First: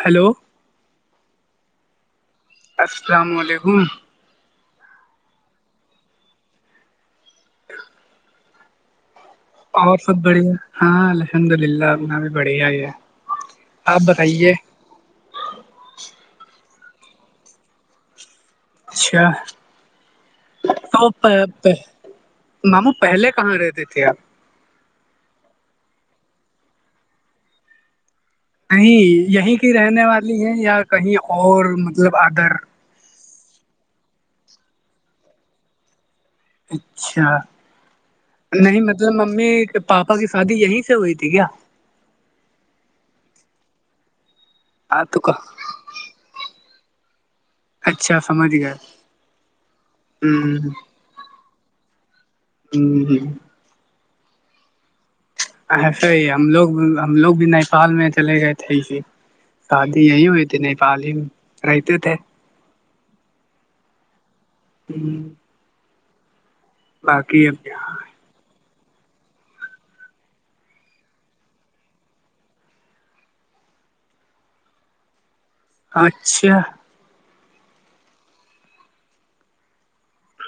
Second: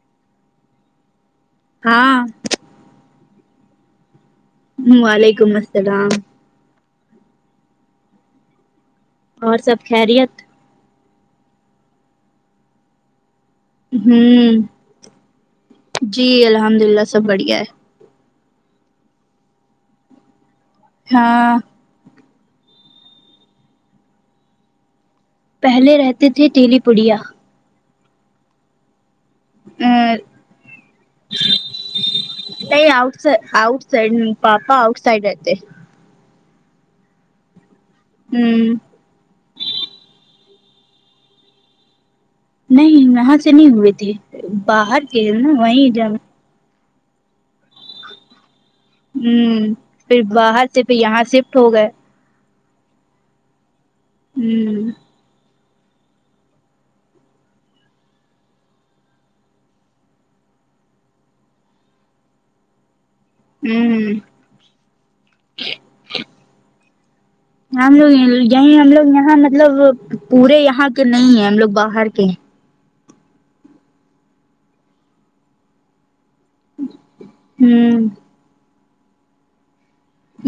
hello ہاں السلام علیکم وعلیکم السلام [inaudible] اور سب بڑھیا ہاں الحمد للہ ان بھی بڑھیا ہی ہے آپ بتائیے ہوں جی الحمد اللہ سب بڑھیا ہے اچھا ہے توپ ہاں ماما پہلے کہاں رہتے تھے آپ پہلے رہتے تھے تیلی پڑیا نہیں یہیں کی رہنے نہیں والی ہے یا کہیں اور مطلب ادر آؤٹ اؤٹ سائڈ پاپا اؤٹ سائڈ رہتے اچھا ہ نہیں مب ممی پاپا کی شادی یہیں سے ہوئی تھی کیا نہیں وہاں سے نہیں ہوئے تھے باہر ہاں تو گ کہ نا وہیں جانا اچھا سمجھ گیا ہوں پھر باہر سے پھر یہاں شفٹ ہو گئے [inaudible] ہوں [inaudible] ایسے ہی ہم لوگ ہم لوگ بھی نیپال میں چلے گئے تھے کہ شادی یہی ہوئی تھی نیپال ہی رہتے تھے [inaudible] جی باقی ہے ہم لوگ یہی ہم لوگ یہاں مطلب پورے یہاں کے نہیں ہیں ہم لوگ باہر کے ہیں اچھا ہوں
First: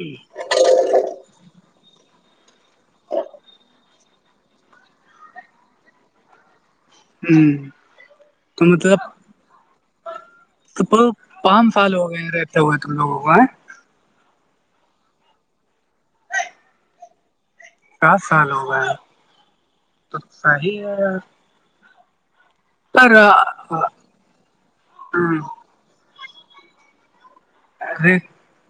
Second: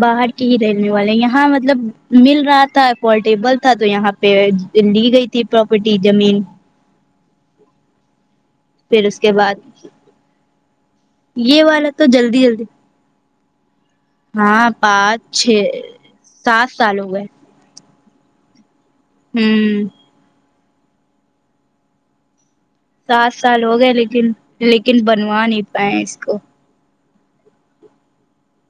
باہر ٹ [inaudible] ریل م والے یہاں مطلب مل رہا تھا پورٹیبل تھا تو یہاں پہ لی گئی تھی [inaudible] تھی پراپرٹی جمین ہوں [unintelligible] [unintelligible] تو مطلب پھر اس کے بعد تو یہ پانچ والا سال تو ہو گئے جلدی رتے جلدی [inaudible] لوگ ہے ہاں پانچ چھ سات سال ہو گئے کاس سال ہو گئے ہے ہوں [unintelligible] [unintelligible] تو صحیح ہے یار سات سال ہو پر گئے لیکن لیکن بنوا نہیں پائے اس کو ارے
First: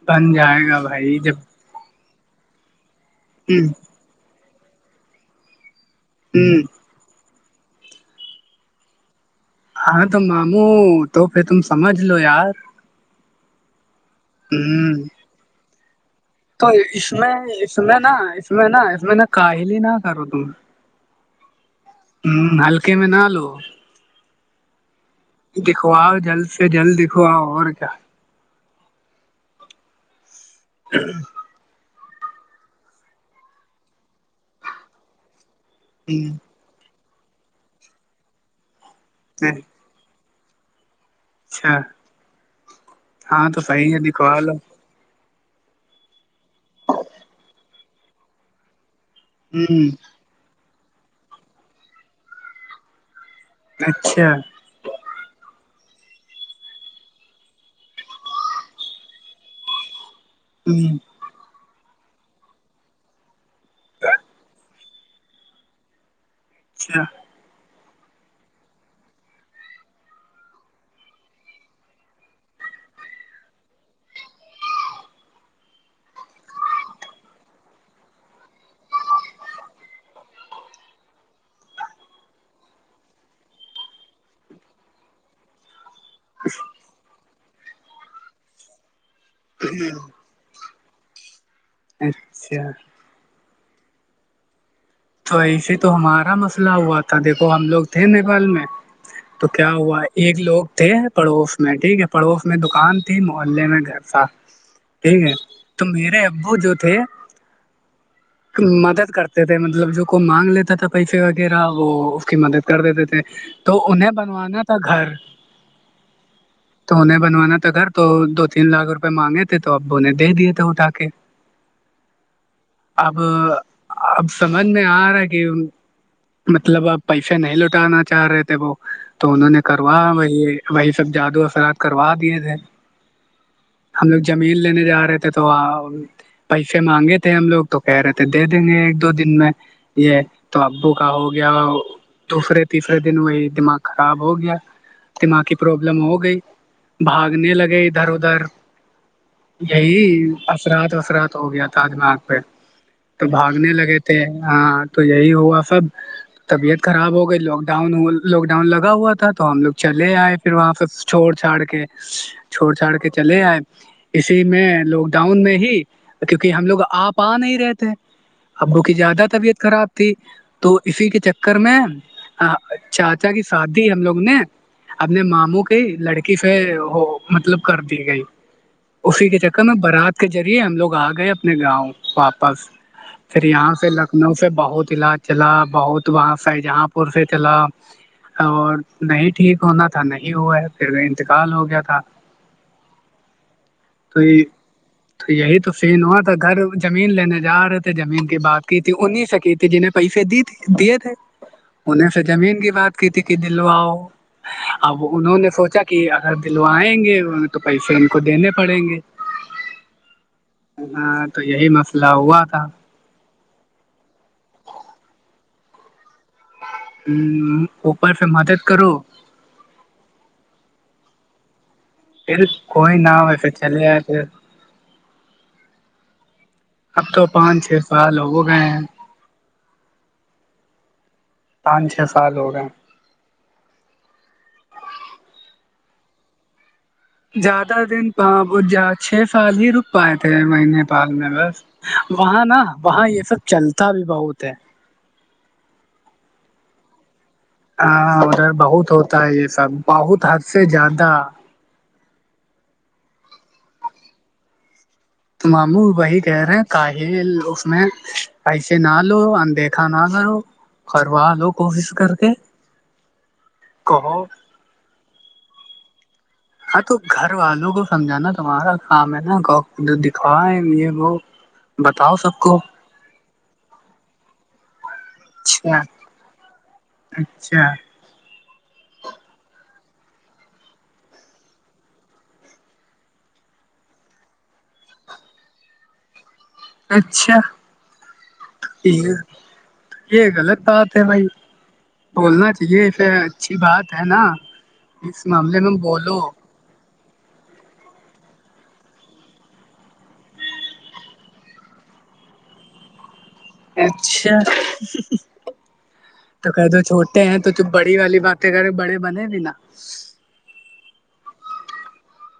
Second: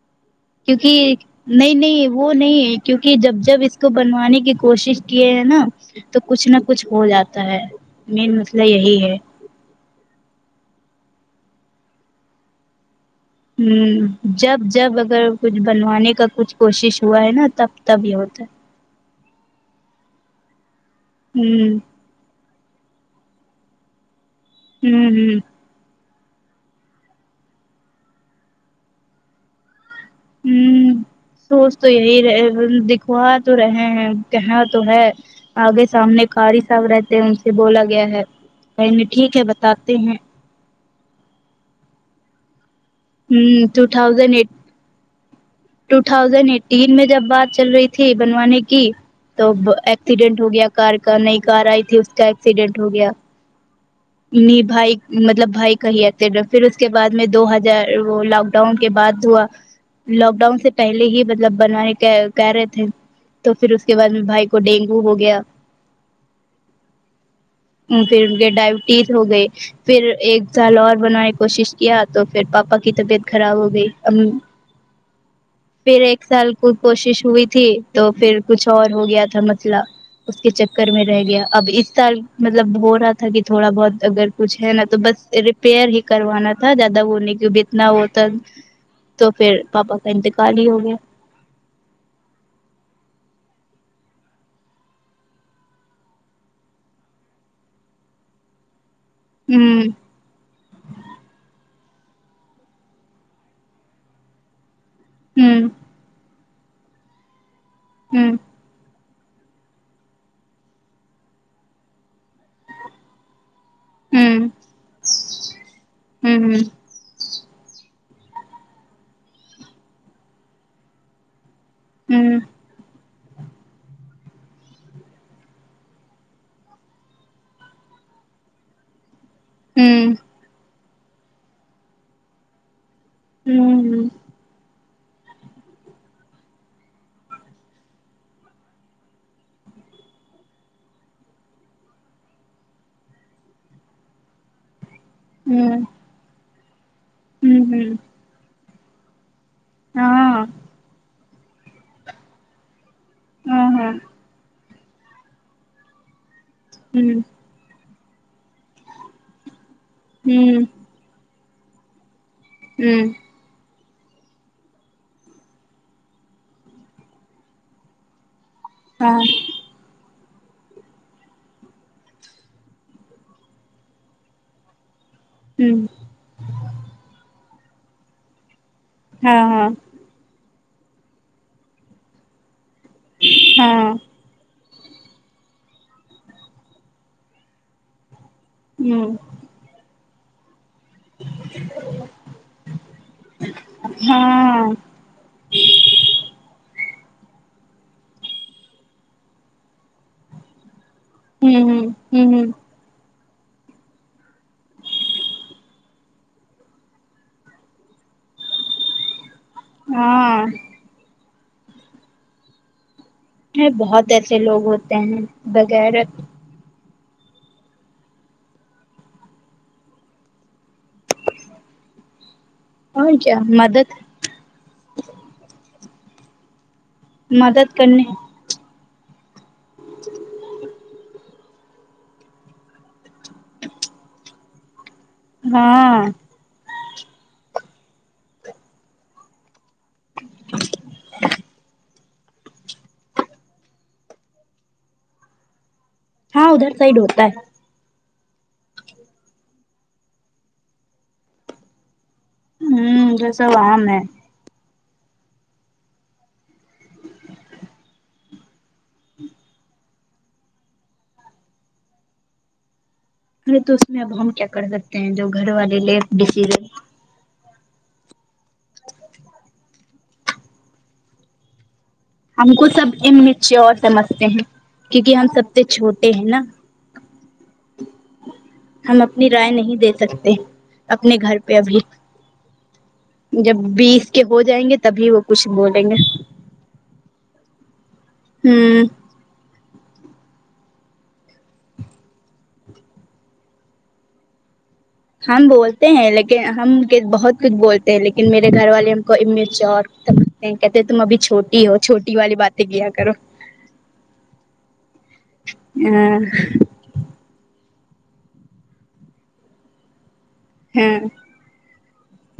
بن جائے گا بھائی کیونکہ جب نہیں نہیں وہ نہیں کیونکہ جب جب ہ اس کو بنوانے کی کوشش کیے ہیں نا تو کچھ نہ ہ کچھ ہو جاتا ہے مین مسئلہ یہی ہے ہاں تو ماموں تو پھر تم سمجھ لو یار ہیں جب ہ جب اگر کچھ بنوانے کا کچھ تو کوشش اس ہوا ہے میں نا اس تب میں تب یہ نا ہوتا اس ہے میں نا اس میں نا کاہل ہی نہ کرو تم ہوں ہوں ہلکے میں نہ لو ہوں ہ [unintelligible] [inaudible] دکھواؤ جلد سے جلد دکھواؤ اور کیا ہوں [unintelligible] [unintelligible] ہ [inaudible] [inaudible] سوچ تو یہی رہے دکھوا تو رہے ہیں کہاں تو ہے آگے سامنے کیا قاری صاحب رہتے ہیں ان سے بولا گیا ہے کہ نہیں ٹھیک ہے ہ بتاتے ہیں اچھا ہاں ہوں تو ٹو صحیح ہے تھاؤزنڈ دکھوا ایٹ لو ٹو تھاؤزینڈ ایٹین میں جب بات چل رہی تھی بنوانے کی تو ہوں ایکسیڈینٹ ہو گیا کار کا نئی کار آئی تھی اس کا ایکسیڈینٹ ہو گیا اچھا نہیں بھائی مطلب بھائی کاہی ایکسیڈنٹ پھر اس کے بعد میں دو ہزار وہ لاک ڈاؤن کے بعد ہوا لاک ڈاؤن سے ہوں پہلے ہی مطلب بنوانے کا کہہ رہے تھے تو پھر اس کے بعد میں بھائی کو ڈینگو ہو گیا اچھا پھر کے ڈائبٹیز ہو گئے [inaudible] پھر ایک جال اور بنانے کی کوشش کیا تو پھر پاپا کی طبیعت خراب ہو گئی امو پھر ایک سال کو کوشش ہوئی تھی تو پھر کچھ اور ہو گیا تھا مسئلہ اس کے چکر میں رہ گیا اب اس سال مطلب ہو رہا تھا کہ تھوڑا بہت اگر کچھ ہے نا تو بس ریپیئر ہی کروانا تھا زیادہ وہ نہیں کیہ اتنا ہوتا تو پھر پاپا کا انت کال ہی ہو گیا اچھا تو ایسے تو ہمارا مسئلہ ہوا تھا دیکھو ہم لوگ تھے نیپال میں تو کیا ہوں ہوا ایک لوگ تھے پڑوس میں ٹھیک ہے پڑوس میں دکان تھی محلے میں گھر تھا ٹھیک ہے ہوں تو میرے ابو جو تھے ہوں مدد کرتے تھے مطلب جو کو مانگ لیتا تھا پیسے وغیرہ وہ اس کی مدد کر دیتے تھے تو انہیں ہوں بنوانا تھا گھر ہوں تو انہیں بنوانا تھا گھر تو دو تین لاکھ روپئے مانگے تھے تو ابو نے دے دیے تھے اٹھا کے ہوں اب اب سمجھ میں آ رہا ہے کہ مطلب آب پیسے نہیں لوٹانا چاہ رہے تھے وہ تو انہوں نے کروا ہوں وہی وہی سب جادو اثرات کروا دیے تھے ہم ہوں لوگ زمین لینے جا رہے تھے تو پیسے مانگے تھے ہم لوگ تو کہہ رہے تھے دے دیں گے دو دن میں یہ تو ابو کا ہو گیا دوسرے تیسرے دن وہی دماغ خراب ہو گیا دماغ کی ہوں پروابلم ہو گئی بھاگنے ہوں لگے ہوں ادھر ادھر یہی ہاں اثرات وثرات ہو گیا تھا دماغ پہ تو ہاں بھاگنے ہاں لگے تھے ہاں تو یہی ہوا سب طبیعت خراب ہوں ہو گئی لاک ڈاؤن ہو لاک ڈاؤن لگا ہوا تھا تو ہم لوگ چلے آئے پھر ہوں واپس چھوڑ چھاڑ کے چھوڑ چھاڑ کے ہوں چلے آئے اسی میں لاک ڈاؤن میں ہی کیونکہ ہم لوگ آپ آ نہیں رہتے ابو کی ہاں زیادہ طبیعت خراب تھی تو اسی کے چکر میں چاچا کی شادی ہم لوگ نے اپنے ماموں کے ہوں لڑکی سے وہ مطلب کر دی گئی اسی کے ہاں چکر ہاں میں بارات کے ذریعے ہم لوگ آ گئے اپنے گاؤں واپس پھر یہاں سے ہاں لکھنؤ سے بہت علاج چلا بہت وہاں شاہجہاں پور سے چلا اور ہوں نہیں ٹھیک ہونا تھا نہیں ہوا ہے پھر وے انتقال ہو گیا تھا تو یہ ہاں ہوں تو یہی تو سین ہوا تھا گھر زمین لینے جا رہے تھ زمین کی بات کی تھی انی سے کی تھی جنہیں پیسے دی دیے تھے ہوں انہیں سے ہوں ہوں زمین کی بات کی تھی کہ دلواؤ اب انہوں نے سوچا کہ اگر دلوائیں گے تو پیسے ان کو دینے پڑیں گے ہاں ہاں تو یہی مسئلہ ہوا تھا بہت ایسے لوگ ہوتے ہیں بے غیرت ہ اوپر پھر مدد کرو پھر کوئی اور نہ ہو کیا ایسے چلے مدد آ پھر مدد کرنے وہ گئے ہیں ج [inaudible] پانچ چھ سال ہو گئے ہاں زیادہ دن چھ سال ہی رک پائے تھے وہ نیپال میں بس وہاں نا وہاں یہ سب چلتا بھی بہت ہے ہاں ادھر سائڈ ہوتا ہے ہاں ادھر بہت ہوتا ہے یہ سب بہت حد سے زیادہ ہوں یہ سب عام ہے ماموں وہی کہہ رہے ہیں کاہل اس میں پسے نہ لو اندیکھا ا نہ کرو کروا لو کوشش کر کے ارے تو اس میں اب کہو ہم کیا کر سکتے ہیں جو گھر والے لے ڈسیز ہاں تو گھر والوں کو سمجھانا تمہارا کام ہے نا جو دکھوا ہے یہ وہ بتاؤ سر ہم کو سب انمیچیور سمجھتے ہیں کیونکہ ہم سب سے اچھا چھوٹے ہیں نا اچھا ہم اپنی رائے نہیں دے سکتے اپنے گھر پہ ابھی جب بیس کے ہو جائیں گے تبھی وہ کچھ بولیں گے اچھا ہوں یہ یہ غلط بات ہے بھائی بولنا چاہیے اسے اچھی بات ہے نا اس ہم معاملے میں بولتے ہیں بولو لیکن ہم بہت کچھ بولتے ہیں لیکن میرے گھر والے ہم کو امیچیور سمجتےہیں کہتے تم ابھی چھوٹی ہو چھوٹی والی باتیں کیا کرو اچھا ہاں تو کہ دو چھوٹ ہیں تو جو بڑی والی باتیں کرے بڑے بنے بھی نا ہاں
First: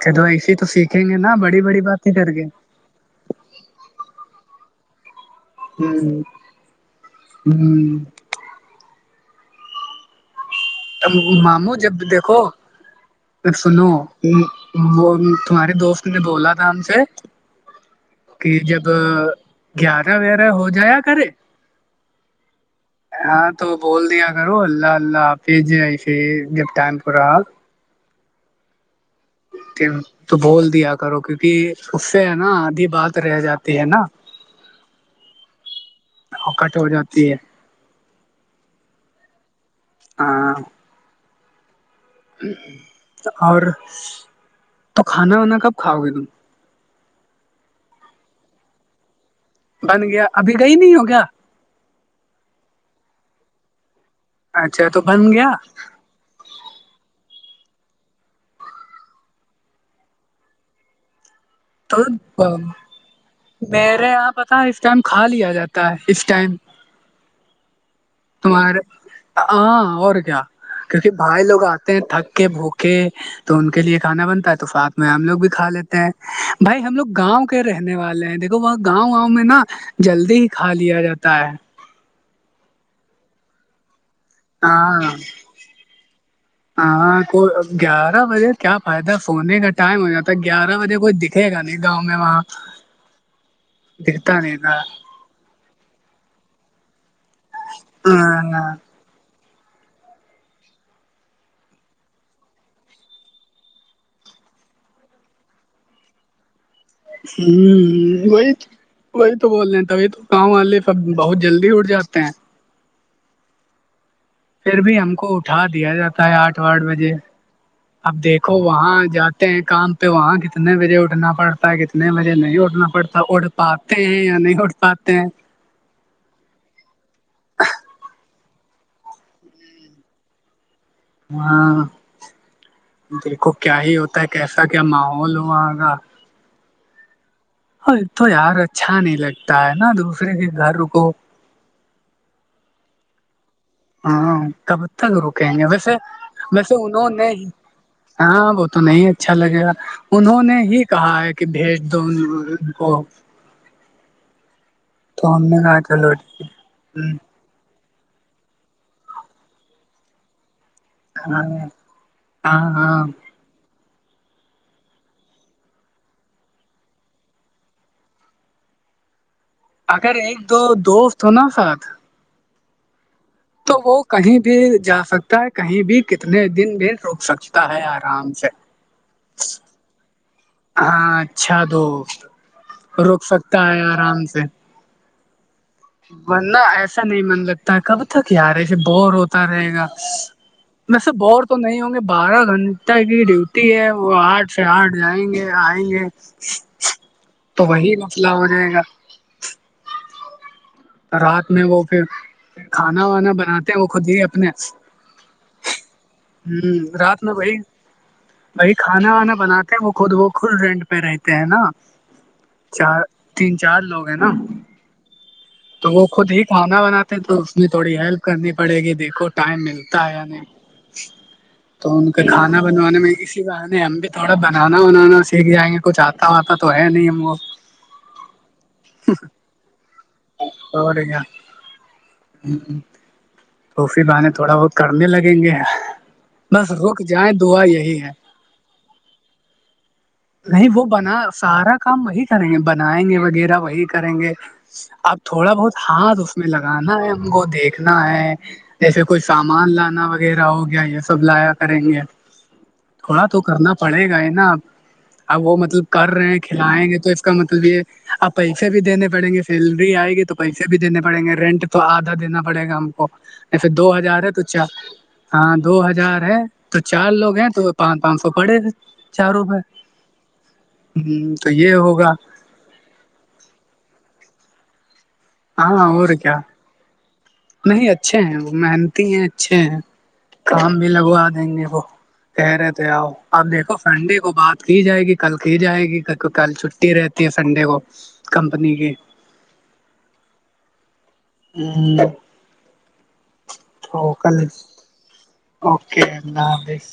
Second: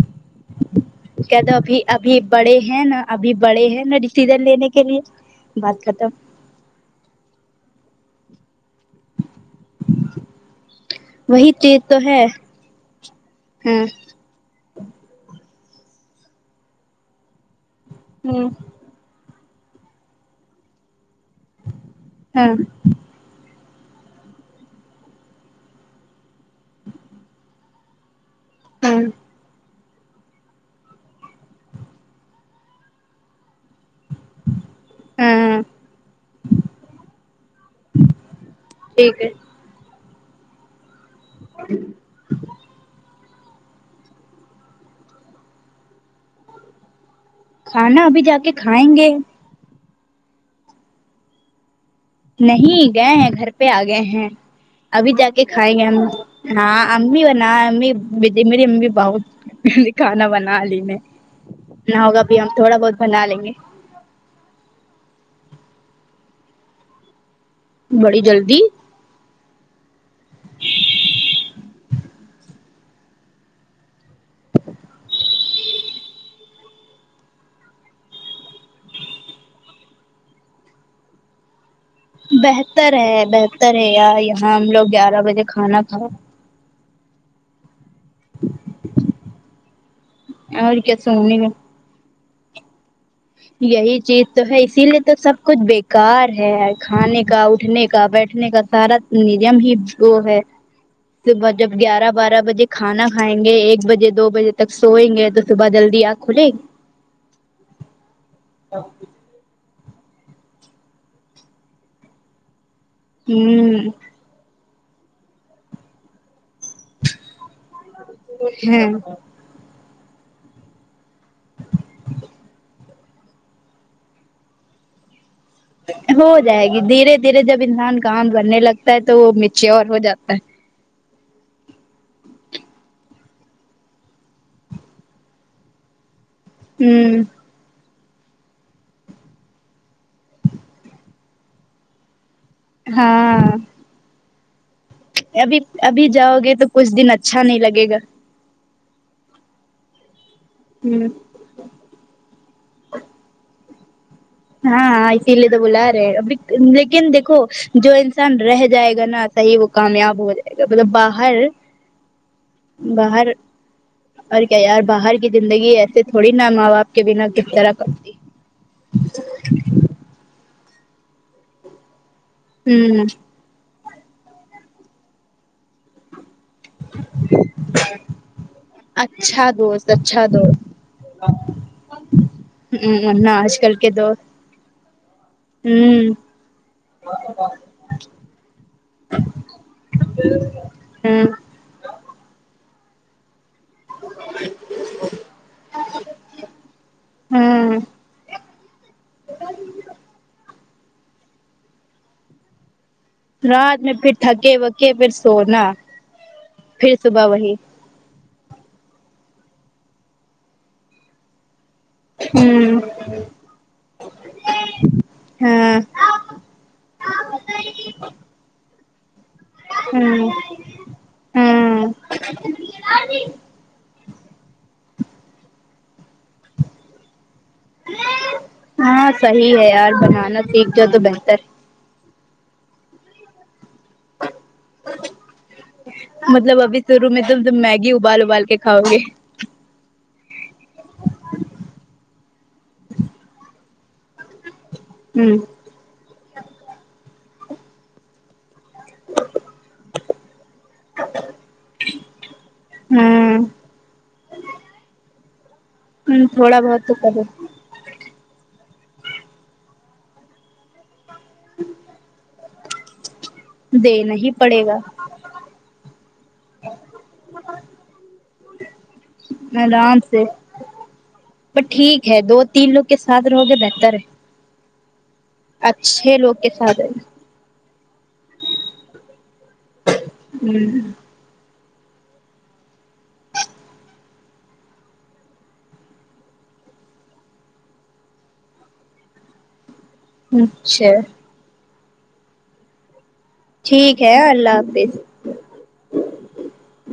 کہ دو ایسی تو سیکھیں گے نا کہ تو بڑی ابھی بڑی باتیں ابھی کر کے بڑے ہیں نا ابھی بڑے ہیں نا ڈیسیزن لینے کے لیے بات ہوں ختم ہوں تب وہی ماموں چیز جب تو بھی ہے دیکھو جب ہاں سنو [inaudible] وہ تمہاری دوست نے بولا تھا ہم سے ہاں کہ جب گیارہ ویارہ ہو جایا کرے ہاں ہاں تو بول دیا کرو اللہ اللہ آپ بھیے آئی پھر جب ٹائم پ رہا [inaudible] ہوں کہ تو بول دیا کرو کیونکہ اس سے ہے نا آدھی بات رہ جاتی ہے نا ہ [inaudible] کٹ ہو جاتی ہے [inaudible] ٹھیک ہے ہاں [inaudible] ا [inaudible] [inaudible] اور تو کھانا وانا کب کھاؤ گے تم کھانا ابھی جا کے کھائیں گے بن گیا ابھی گئی نہیں ہو کیا نہیں گئے ہیں گھر پہ آ گئے ہیں اچھا تو ابھی جا بن کے گیا کھائیں گے ہم ہاں امی ہونا امی میری امی بہت [inaudible] نہیں کھانا بنا لی میں تو نہ ہوگا ابھی ہم تھوڑا بہت بنا لیں گے میرے یہاں پتا اس ٹائم کھا لیا جاتا ہے اس ٹائم بڑی جلدی تمار ہاں اور کیا کیونکہ بھائی لوگ آتے ہیں تھک کے بھوکے تو ان کے لیے کھانا بنتا ہے تو ساتھ میں ہم لوگ بھی کھا لیتے ہیں بھائی ہم لوگ گاؤں کے رہنے والے ہیں دیکھو وہاں گاؤں واؤں میں نا جلدی ہی کھا لیا جاتا ہے بہتر ہے بہتر ہے یار یہاں ہم لوگ ہاں گیارہ بجے کھانا کھاؤ ہاں کو گیارہ بجے کیا فائدہ ہے سونے کا ٹائم ہو جاتا ہے اور گیارہ کیا بجے کوئی سونے کا دکھے گا گاؤں میں وہاں یہی چیز دکھتا تو نہیں ہے تھا اسی لیے تو سب کچھ بیکار ہے کھانے کا اٹھنے کا بیٹھنے کا ہ سارا نیم ہی وہ ہے صبح جب گیارہ بارہ بجے کھانا کھائیں گے ایک بجے دو بجے تک سوئیں گے تو صبح جلدی آنکھ کھلے گی [inaudible] ہوں وہی تو [unintelligible] وہی تو بول رہے ہیں تبھی تو کام والے سب بہت جلدی اٹھ جاتے ہیں ہوں پھر بھی ہم کو اٹھا دیا جاتا ہے آٹھ آٹھ بجے اب دیکھو ہ وہاں جاتے ہیں کام پہ وہاں کتنے بجے اٹھنا پڑتا ہے کتنے بجے نہیں اٹھنا پڑتا اٹھ پاتے ہیں یا نہیں اٹھ پاتے ہیں ہو جائے گی دھیرے دھیرے جب انسان کام کرنے لگتا ہے تو وہ میچور ہو جاتا ہے ہاں دیکھو کیا ہی ہوتا ہے کیسا کیا ماحول ہوا گا ہوں تو یار اچھا نہیں لگتا ہے نا دوسرے کے گھر رکو ہاں ہاں کب تک رکیں ابھی گے ویسے ابھی جاؤ گے تو ویسے کچھ انہوں دن نے اچھا ہی نہیں لگے گا ہاں وہ تو نہیں اچھا لگے گا انہوں نے ہی ہ کہا ایک کہ بھیج دو ان کو ہاں ہاں اسی ہم لیے نے تو کہا بلا رہے چلو ہیں اب ٹھیک لیکن ہ دیکھو جو انسان رہ جائے گا نا صحیح وہ کامیاب ہو جائے مطلب باہر ہاں ہاں ہاں باہر اور کیا یار باہر کی زندگی ایسے تھوڑی نا ماں باپ کے بنا کس طرح کرتی [unintelligible] اگر ایک دو دوست ہو نا ساتھ ہوں تو وہ کہیں بھی جا سکتا ہے کہیں بھی کتنے دن بھی رک سکتا ہے آرام سے اچھا دوست اچھا دوست ہاں اچھا تو رک ورنہ آج سکتا کل ہے کے دوست آرام سے ہوں ورنہ ایسا نہیں من لگتا کب تک یار ایسے بور ہوتا رہے گا وسے ہوں بور تو نہیں ہوں گے بارہ گھنٹہ کی ڈیوٹی تی ہے وہ آٹھ سے آٹھ جائیں گے آئیں گے تو وہی مسئلہ ہو جائے گا ا [unintelligible] تو رات میں وہ پھر کھانا وانا بناتے ہیں رات وہ میں خود پھر ہی اپنے تھکے وکے پھر سونا ہوں پھر رات صبح میں بھائی وہی کھانا وانا بناتے ہیں وہ خود وہ خود رینٹ پہ رہتے ہیں نا ہوں چار تین چار لوگ ہے نا ہاں تو وہ خود ہی کھانا بناتے تو اس میں تھوڑی ہیلپ کرنی پڑے گی دیکھو ٹائم ملتا ہے یا ہوں نہیں ہاں تو ان کے کھانا بنوانے میں اسی بہانے ہم بھی تھوڑا بنانا ونانا سیکھ جائیں گے کچھ آ پتا آتا تو ہے نہیں ہم کو ہاں صحیح ہے یار بنا اور رہ کیا ہ تو پھر بہے تھوڑا بہت کرنے لگیں گے مطلب بس ابھی رک سروع میں جائیں تم دعا میگی یہی ہے ابال ابال کے کھاؤ گے نہیں وہ بنا سارا کام وہی کریں گے بنائیں گے وغیرہ وہی کریں گے اب ہوں تھوڑا بہت ہاتھ اس میں لگانا ہے ہم کو دیکھنا ہے جیسے کوئی سامان لانا وغیرہ ہو گیا یہ سب لایا کریں گے ہاں تھوڑا تو کرنا پڑے گا ہی نا اب وہ مطلب کر ہوں رہے ہیں تھوڑا کھلائیں بہت گے تو اس کرو کا مطلب تو بھیے [inaudible] آپ پیسے بھی دینے پڑیں گے سیلری آئے گی تو پیسے بھی دینے پڑیں گے رینٹ تو آدھا دینا پڑے گا ہم کو ایسے دو دینا ہزار ہے ہی تو چا پڑے گا ہاں دو ہزار ہے تو چار لوگ ہیں تو پانچ پانچ سو پڑے آرام سے ہوں تو پر یہ ٹھیک ہوگا ہے دو تین لوگ کے ساتھ رہو گے بہتر ہے ہاں اور اچھے لوگ کیا کے ساتھ نہیں اچھے ہیں وہ محنتی ہیں اچھے ہیں کام بھی لگوا دیں گے وہ کہہ رہے تھے آؤ اب دیکھو سنڈے کو بات کی جائے گی کل کی جائے گی کل چھٹی رہتی کہ سنڈے کو کمپنی کی اچھا ہ [inaudible] ٹھیک تو ہے کل اللہ حافظ اوکے اللہ حافظ